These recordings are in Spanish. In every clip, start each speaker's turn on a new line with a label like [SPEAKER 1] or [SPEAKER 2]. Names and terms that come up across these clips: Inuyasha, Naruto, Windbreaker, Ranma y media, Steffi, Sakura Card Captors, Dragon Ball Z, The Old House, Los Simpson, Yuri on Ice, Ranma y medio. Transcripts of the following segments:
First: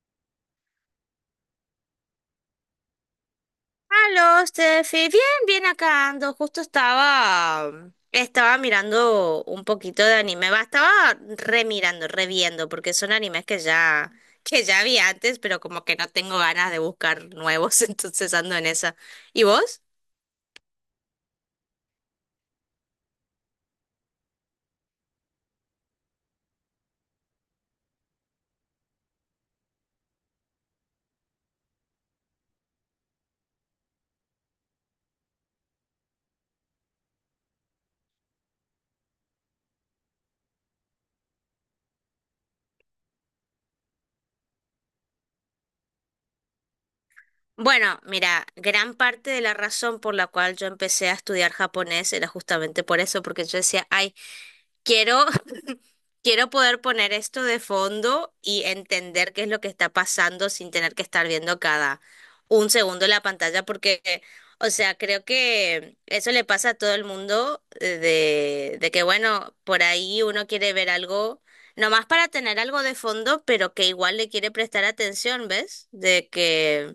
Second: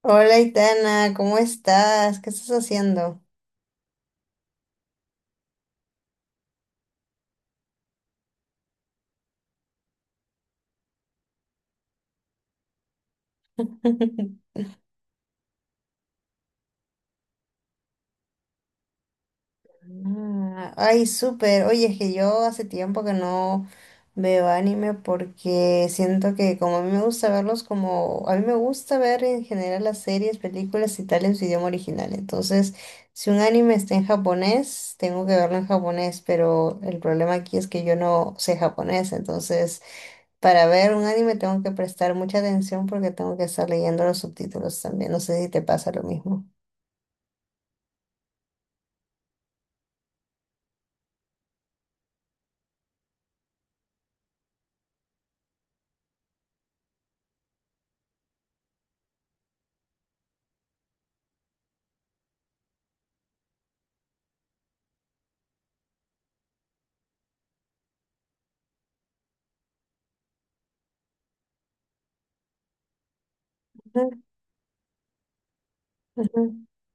[SPEAKER 1] Hola, Itana, ¿cómo estás? ¿Qué estás haciendo?
[SPEAKER 2] Aló, Steffi. Bien, bien acá ando. Estaba mirando un poquito de anime. Va, estaba remirando, reviendo, porque son que ya vi antes, pero como que no tengo ganas de buscar nuevos, entonces ando en esa. ¿Y vos?
[SPEAKER 1] Ay, súper. Oye, es que yo hace tiempo que no veo anime porque siento que como a mí me gusta verlos como... A mí me gusta ver en general las series, películas y tal en su idioma original. Entonces, si un anime está en japonés, tengo que verlo en japonés, pero el problema aquí es que yo no sé japonés, entonces... Para ver un anime tengo que prestar mucha atención porque tengo que estar leyendo los subtítulos también. No sé si te pasa lo mismo.
[SPEAKER 2] Bueno, mira, gran parte de la razón por la cual yo empecé a estudiar japonés era justamente por eso, porque yo decía, ay, Quiero, quiero poder poner esto de fondo y entender qué es lo que está pasando sin tener que estar viendo cada un segundo la pantalla, o sea, creo que eso le pasa a todo el mundo de que, bueno, por ahí uno quiere ver algo, nomás para tener algo de fondo, pero que
[SPEAKER 1] Ujú,
[SPEAKER 2] igual le quiere prestar atención, ¿ves? De
[SPEAKER 1] ujú,
[SPEAKER 2] que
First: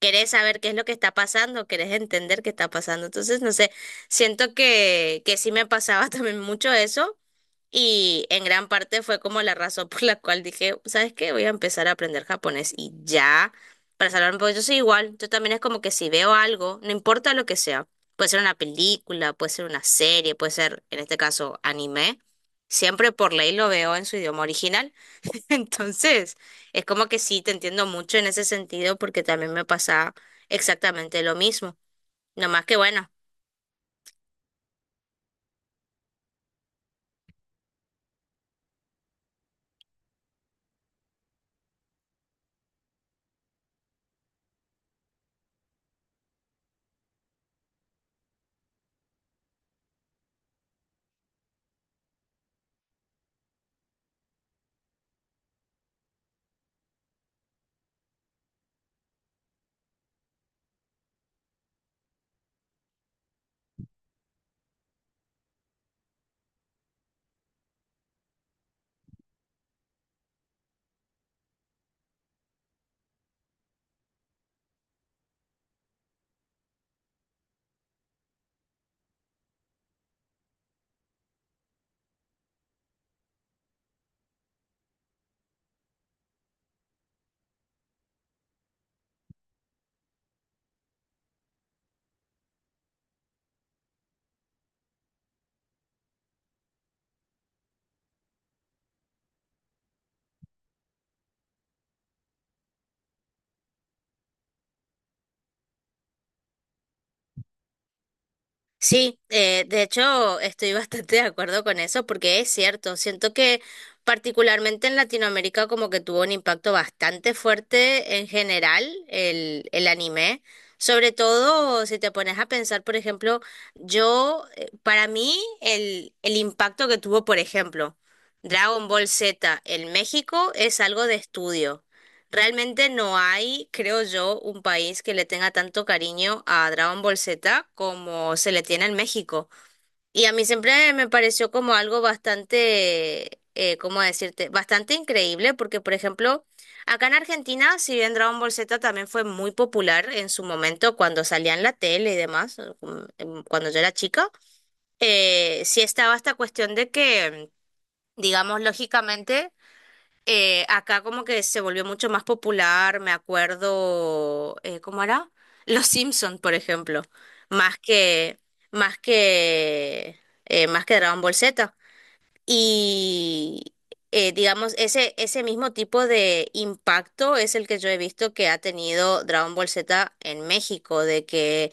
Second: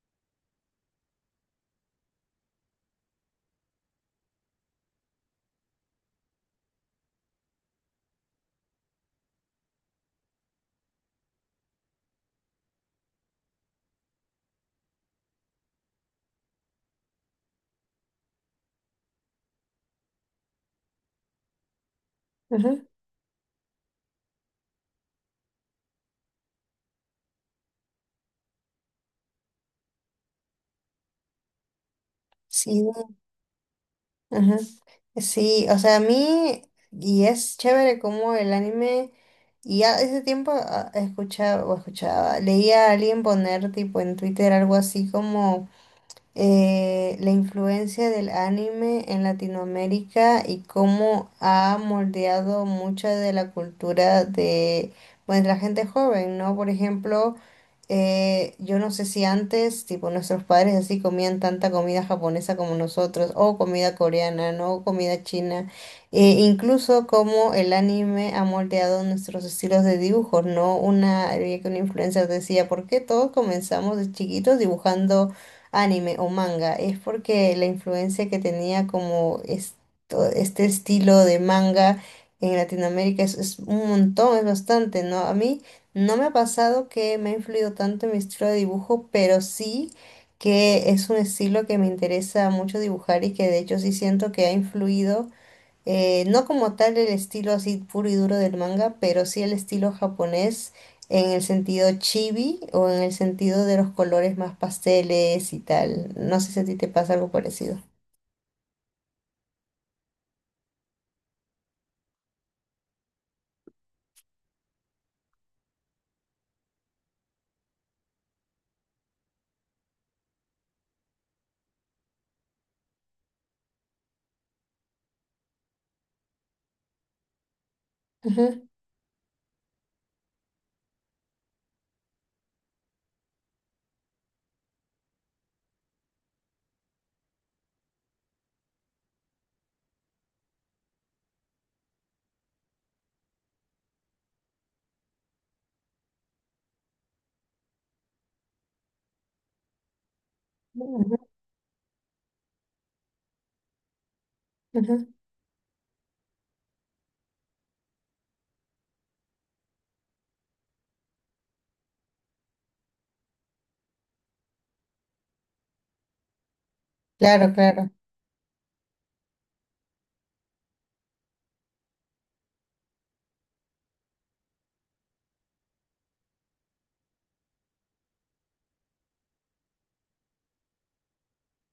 [SPEAKER 2] querés saber qué es lo que está pasando, querés entender qué está pasando. Entonces, no sé, siento que sí me pasaba también mucho eso. Y en gran parte fue como la razón por la cual dije, ¿sabes qué? Voy a empezar a aprender japonés y ya, para salvarme, porque yo soy igual, yo también es como que si veo algo, no importa lo que sea, puede ser una película, puede ser una serie, puede ser, en este caso, anime,
[SPEAKER 1] ujú.
[SPEAKER 2] siempre por ley lo veo en su idioma original. Entonces, es como que sí, te entiendo mucho en ese sentido porque también me pasa exactamente lo mismo. No más que
[SPEAKER 1] Sí,
[SPEAKER 2] bueno.
[SPEAKER 1] ujú. Sí, o sea, a mí, y es chévere como el anime, y ya ese tiempo escuchaba o escuchaba, leía a alguien poner tipo en Twitter algo así como la influencia del anime en Latinoamérica y cómo ha moldeado mucha de la cultura de, pues, la gente joven, ¿no? Por ejemplo, yo no sé si antes, tipo, nuestros padres así comían tanta comida japonesa como nosotros, o comida coreana, ¿no? O comida china, e incluso cómo el anime ha moldeado nuestros estilos de dibujo, ¿no? Una, había que una influencer decía, ¿por qué todos comenzamos de chiquitos dibujando anime o manga? Es porque la influencia que tenía como este estilo de manga en Latinoamérica es un montón, es bastante, ¿no? A mí no me ha pasado que me ha influido tanto en mi estilo de dibujo, pero sí que es un estilo que me interesa mucho dibujar y que de hecho sí siento que ha influido. No como tal el estilo así puro y duro del manga, pero sí el estilo japonés en el sentido chibi o en el sentido de los colores más pasteles y tal. No sé si a ti te pasa algo parecido.
[SPEAKER 2] Sí, de hecho estoy bastante de acuerdo con eso porque es cierto, siento que particularmente en Latinoamérica como que tuvo un impacto bastante fuerte en general el anime, sobre todo si te pones a pensar, por ejemplo, yo, para mí el impacto que tuvo, por ejemplo,
[SPEAKER 1] Ujú,
[SPEAKER 2] Dragon Ball Z en México es algo de estudio. Realmente no hay, creo yo, un país que le tenga tanto cariño a Dragon Ball Z como se le tiene en México. Y a mí siempre me pareció como algo bastante, ¿cómo decirte? Bastante increíble porque, por ejemplo, acá en Argentina, si bien Dragon Ball Z también fue muy popular en su momento cuando
[SPEAKER 1] ujú,
[SPEAKER 2] salía en la tele y demás, cuando yo era chica,
[SPEAKER 1] ujú.
[SPEAKER 2] sí estaba esta cuestión de que, digamos, lógicamente acá como que se volvió mucho más popular, me acuerdo, ¿cómo era? Los Simpson, por ejemplo,
[SPEAKER 1] Claro,
[SPEAKER 2] más
[SPEAKER 1] claro.
[SPEAKER 2] que, más que, más que Dragon Ball Z. Y digamos, ese mismo tipo de impacto es el que yo he visto que ha tenido Dragon Ball Z en México, de que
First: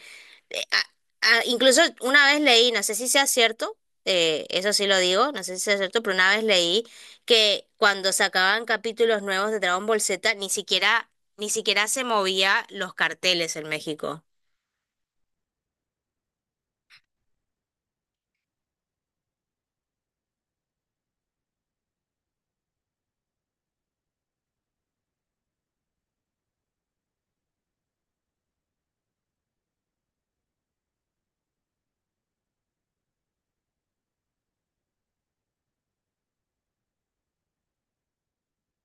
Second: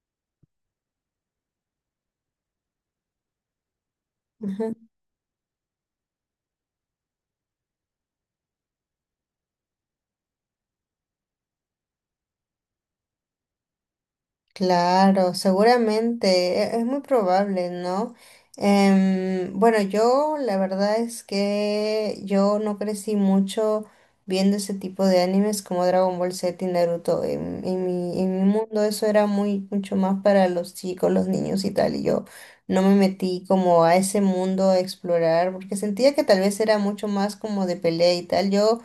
[SPEAKER 2] eh, a- incluso una vez leí, no sé si sea cierto, eso
[SPEAKER 1] Ujú.
[SPEAKER 2] sí lo digo, no sé si sea cierto, pero una vez leí que cuando sacaban capítulos nuevos de Dragon Ball Z, ni siquiera se movía los carteles en México.
[SPEAKER 1] Claro, seguramente, es muy probable, ¿no? Bueno, yo la verdad es que yo no crecí mucho viendo ese tipo de animes como Dragon Ball Z y Naruto. En mi mundo eso era muy mucho más para los chicos, los niños y tal, y yo no me metí como a ese mundo a explorar porque sentía que tal vez era mucho más como de pelea y tal. Yo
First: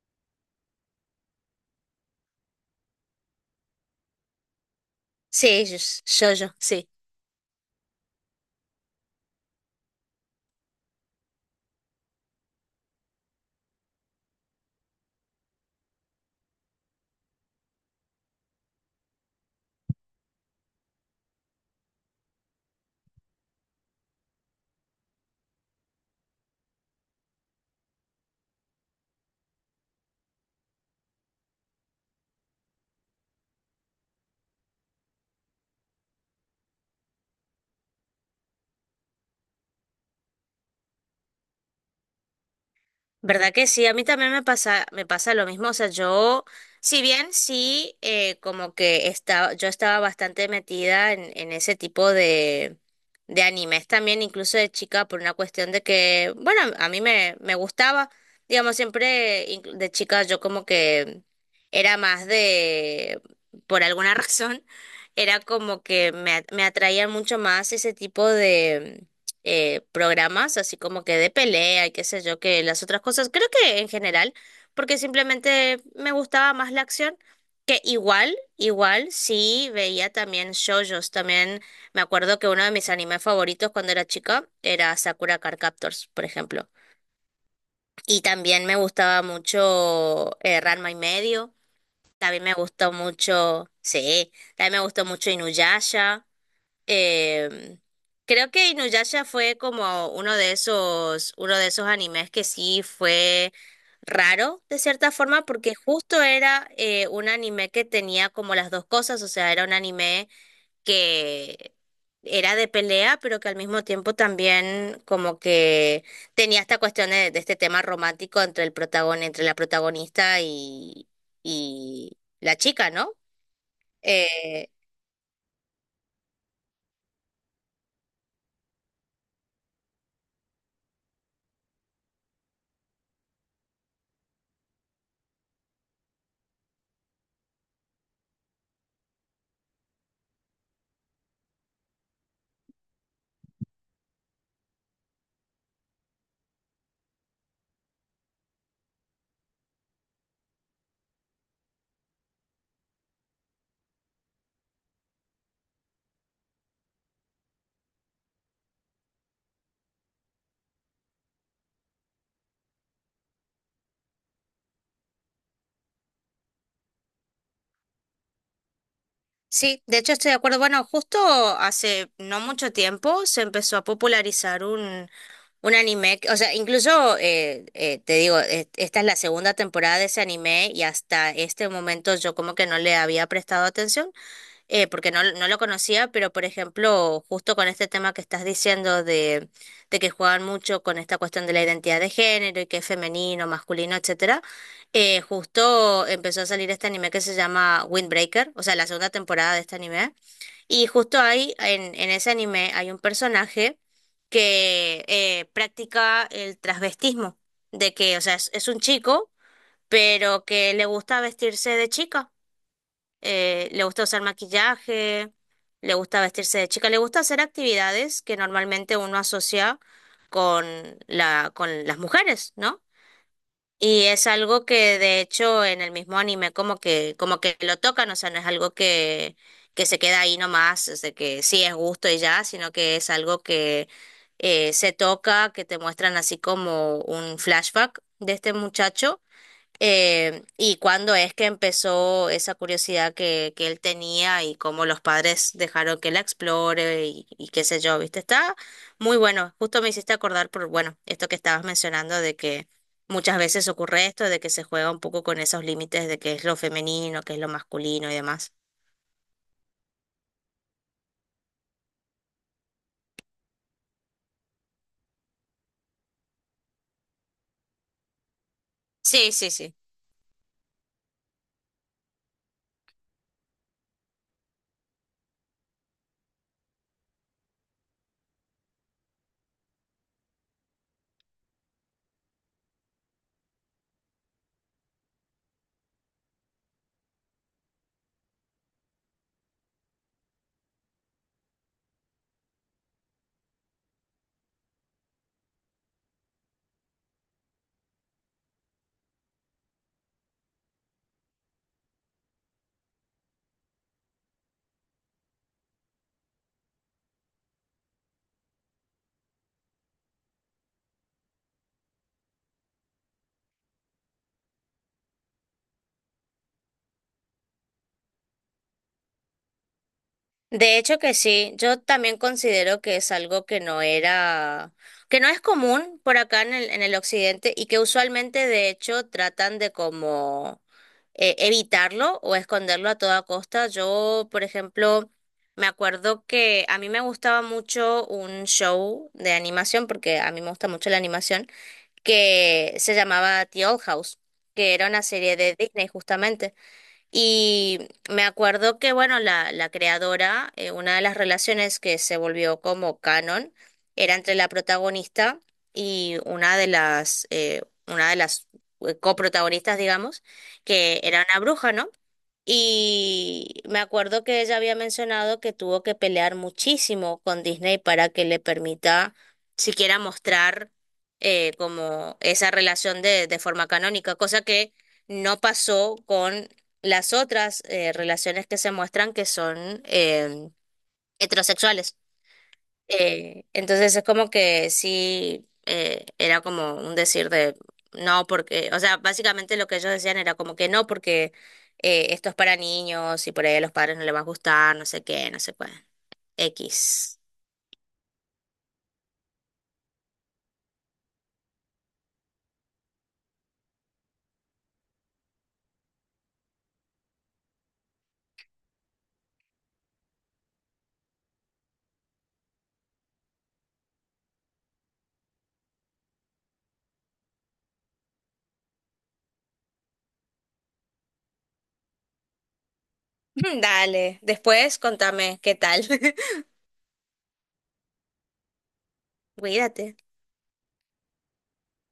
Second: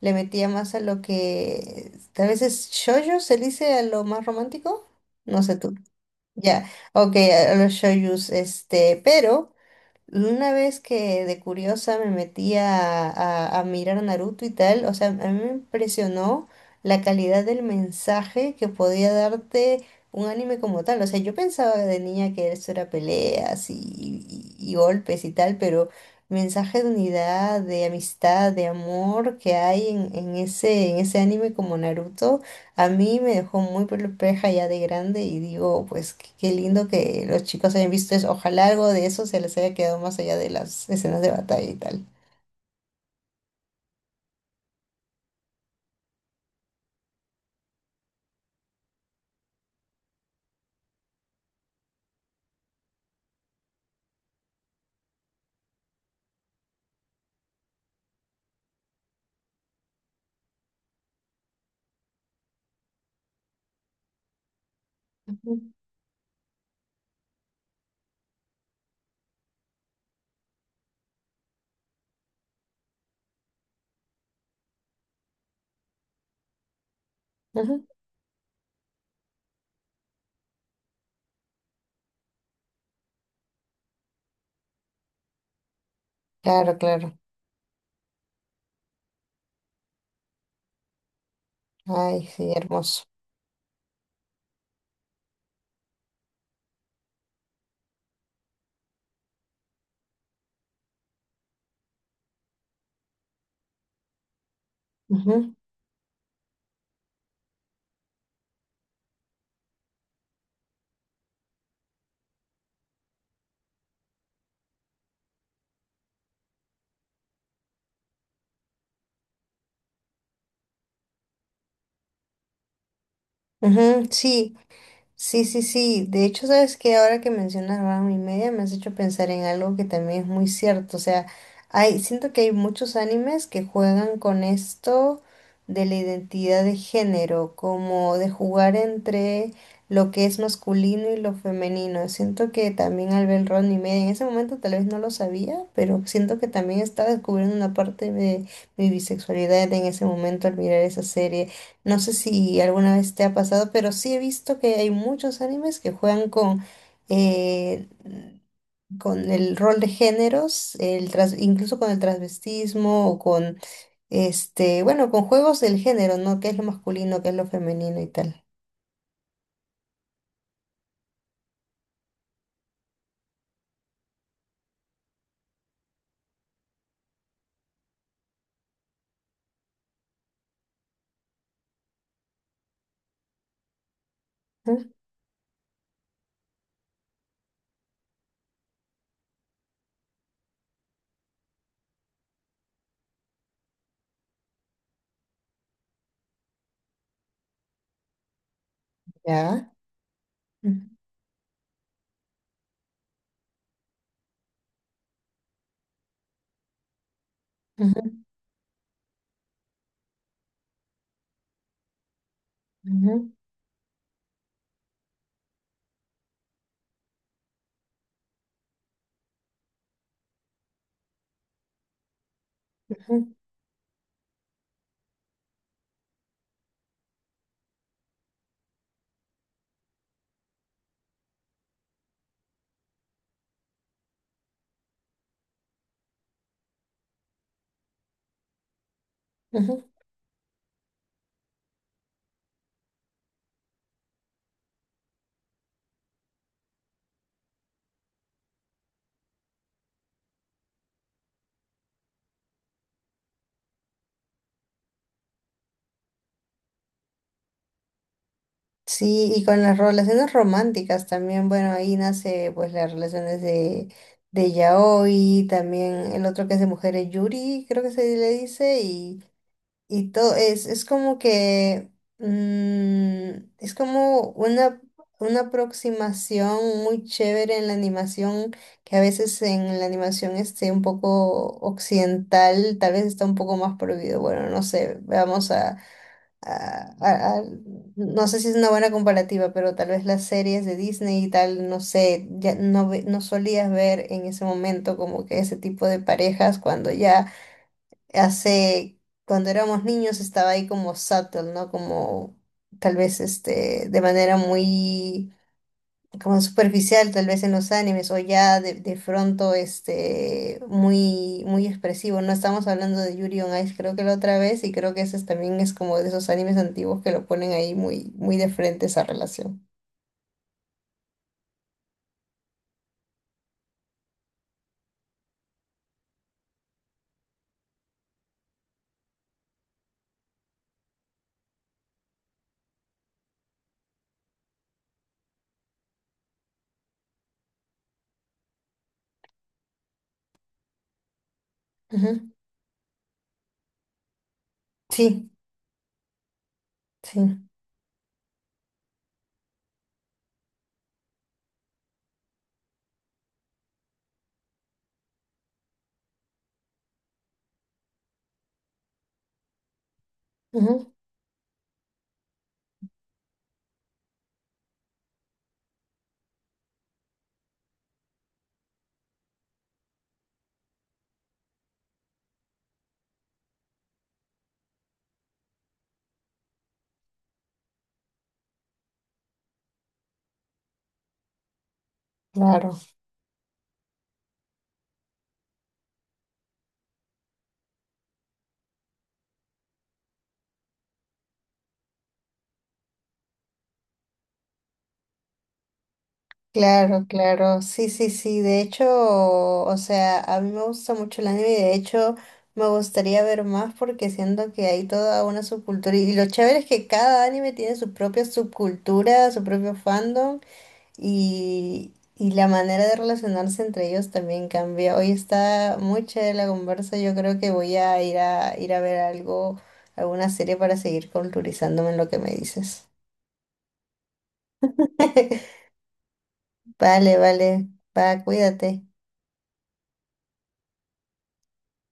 [SPEAKER 1] le metía más a lo que tal vez es shoujo, se dice a lo más romántico. No sé
[SPEAKER 2] Sí,
[SPEAKER 1] tú.
[SPEAKER 2] yo,
[SPEAKER 1] Ya,
[SPEAKER 2] sí.
[SPEAKER 1] ok, a los shoyus, este, pero una vez que de curiosa me metí a mirar Naruto y tal, o sea, a mí me impresionó la calidad del mensaje que podía darte un anime como tal. O sea, yo pensaba de niña que eso era peleas y golpes y tal, pero mensaje de unidad, de amistad, de amor que hay en ese anime como Naruto. A mí me dejó muy perpleja ya de grande y digo, pues qué lindo que los chicos hayan visto eso. Ojalá algo de eso se les haya quedado más allá de las escenas de batalla y tal.
[SPEAKER 2] ¿Verdad que sí? A mí también me pasa lo mismo. O sea, yo, si bien sí, yo estaba bastante metida en ese tipo de animes también, incluso de chica, por una cuestión de que, bueno, me gustaba, digamos, siempre de chica yo como que era más de, por alguna razón, era
[SPEAKER 1] Ujú,
[SPEAKER 2] como que me atraían mucho más ese tipo programas, así como que de pelea y qué sé yo, que las otras cosas. Creo que en general, porque simplemente me gustaba más la acción, que
[SPEAKER 1] ujú.
[SPEAKER 2] igual, igual sí veía también shoujos. También me acuerdo que uno de mis animes favoritos cuando era chica era Sakura Card Captors, por ejemplo.
[SPEAKER 1] Claro, claro.
[SPEAKER 2] Y también me gustaba mucho Ranma y medio.
[SPEAKER 1] Ay,
[SPEAKER 2] También
[SPEAKER 1] sí,
[SPEAKER 2] me gustó
[SPEAKER 1] hermoso.
[SPEAKER 2] mucho, sí, también me gustó mucho Inuyasha. Eh, creo que Inuyasha fue como uno de esos animes que sí fue raro de cierta forma,
[SPEAKER 1] Ujú,
[SPEAKER 2] porque justo era un anime que tenía como las dos cosas, o sea, era un anime que era de pelea, pero que al mismo tiempo también como que tenía esta cuestión de este tema romántico entre entre la protagonista y la chica, ¿no?
[SPEAKER 1] ujú, sí,
[SPEAKER 2] Eh,
[SPEAKER 1] sí, sí, sí. De hecho, sabes que ahora que mencionas Ranma y media, me has hecho pensar en algo que también es muy cierto. O sea, hay, siento que hay muchos animes que juegan con esto de la identidad de género, como de jugar entre lo que es masculino y lo femenino. Siento que también al ver Ranma y media, en ese momento tal vez no lo sabía, pero siento que también estaba descubriendo una parte de mi bisexualidad en ese momento al mirar esa serie. No sé si alguna vez te ha pasado, pero sí he visto que hay muchos animes que juegan eh, con el rol de géneros, el incluso con el transvestismo o con, este, bueno, con juegos del género, ¿no? ¿Qué es lo masculino, qué es lo femenino y tal?
[SPEAKER 2] sí, de hecho estoy de acuerdo. Bueno, justo hace no mucho tiempo se empezó a popularizar un anime, o sea, incluso te digo, esta es la segunda temporada de ese anime y hasta este momento yo como que no le había prestado atención
[SPEAKER 1] Ujú.
[SPEAKER 2] porque no, no lo conocía, pero por ejemplo, justo con este tema que estás diciendo de que juegan mucho con esta cuestión de la identidad de género y que es femenino, masculino, etcétera, justo empezó a salir este anime que se llama Windbreaker, o sea, la segunda temporada de
[SPEAKER 1] ¿Ya?
[SPEAKER 2] este anime,
[SPEAKER 1] Ujú,
[SPEAKER 2] y justo ahí, en ese anime, hay un personaje que practica el transvestismo, de
[SPEAKER 1] ujú,
[SPEAKER 2] que, o sea, es un chico, pero que le gusta vestirse de chica,
[SPEAKER 1] ujú,
[SPEAKER 2] le gusta usar maquillaje, le gusta vestirse de chica, le gusta hacer actividades que normalmente uno asocia con con las mujeres, ¿no?
[SPEAKER 1] ujú,
[SPEAKER 2] Y es algo que de hecho en el mismo anime como que lo tocan, o sea, no es algo que se queda ahí nomás, es de que sí es gusto y ya, sino que es algo que se toca, que te muestran así como un flashback de este muchacho,
[SPEAKER 1] ujú.
[SPEAKER 2] ¿y cuándo es que empezó esa curiosidad que él tenía y cómo los padres dejaron que la explore y qué sé yo, ¿viste? Está muy bueno. Justo me hiciste acordar por, bueno, esto que estabas mencionando de que muchas veces ocurre esto, de que se juega un poco con esos límites de qué es lo femenino, qué es lo masculino y demás.
[SPEAKER 1] Sí, y con las relaciones románticas también, bueno, ahí nace pues las relaciones de yaoi, también el otro que es de mujeres yuri, creo que se le dice,
[SPEAKER 2] Sí, sí, sí.
[SPEAKER 1] y todo, es como que, mm, es como una aproximación muy chévere en la animación, que a veces en la animación esté un poco occidental, tal vez está un poco más prohibido, bueno, no sé, vamos a a- a- a- no sé si es una buena comparativa, pero tal vez las series de Disney y tal, no sé, ya no, no solías ver en ese momento como que ese tipo de parejas cuando ya hace, cuando éramos niños estaba ahí como subtle, ¿no? Como tal vez este, de manera muy como superficial tal vez en los animes o ya de pronto este muy muy expresivo. No estamos hablando de Yuri on Ice, creo que la otra vez y creo que también es como de esos animes antiguos que lo ponen ahí muy muy de frente esa relación.
[SPEAKER 2] De hecho que sí, yo también considero que es algo que no era, que no es común por acá en el occidente y que usualmente de hecho tratan de como evitarlo o esconderlo a toda costa. Yo, por ejemplo, me acuerdo que a mí me gustaba mucho un show de animación, porque a mí me gusta mucho la animación,
[SPEAKER 1] Ujú.
[SPEAKER 2] que se llamaba The Old House, que era una
[SPEAKER 1] Sí,
[SPEAKER 2] serie de Disney justamente.
[SPEAKER 1] sí,
[SPEAKER 2] Y me acuerdo que, bueno, la creadora, una de las relaciones que se volvió como canon era entre la protagonista y una de las coprotagonistas, digamos,
[SPEAKER 1] ujú,
[SPEAKER 2] que era una bruja, ¿no? Y me acuerdo que ella había mencionado que tuvo que pelear muchísimo con Disney para que le permita siquiera mostrar como esa relación de forma canónica, cosa que no pasó con las otras relaciones que se muestran que son heterosexuales.
[SPEAKER 1] claro.
[SPEAKER 2] Entonces es como que sí, era como un decir de no, porque, o sea, básicamente lo que ellos decían era como que no, porque esto es para niños y por ahí a los padres no les va a gustar, no sé qué, no sé cuál.
[SPEAKER 1] Claro,
[SPEAKER 2] X.
[SPEAKER 1] claro, sí, sí, sí, de hecho, o sea, a mí me gusta mucho el anime y de hecho me gustaría ver más porque siento que hay toda una subcultura y lo chévere es que cada anime tiene su propia subcultura, su propio fandom y la manera de relacionarse entre ellos también cambia. Hoy está muy chévere la conversa, yo creo que voy a ir a ver algo, alguna serie para seguir culturizándome en lo que me dices.
[SPEAKER 2] Dale, después contame qué tal.
[SPEAKER 1] Vale, vale, va, cuídate.
[SPEAKER 2] Cuídate.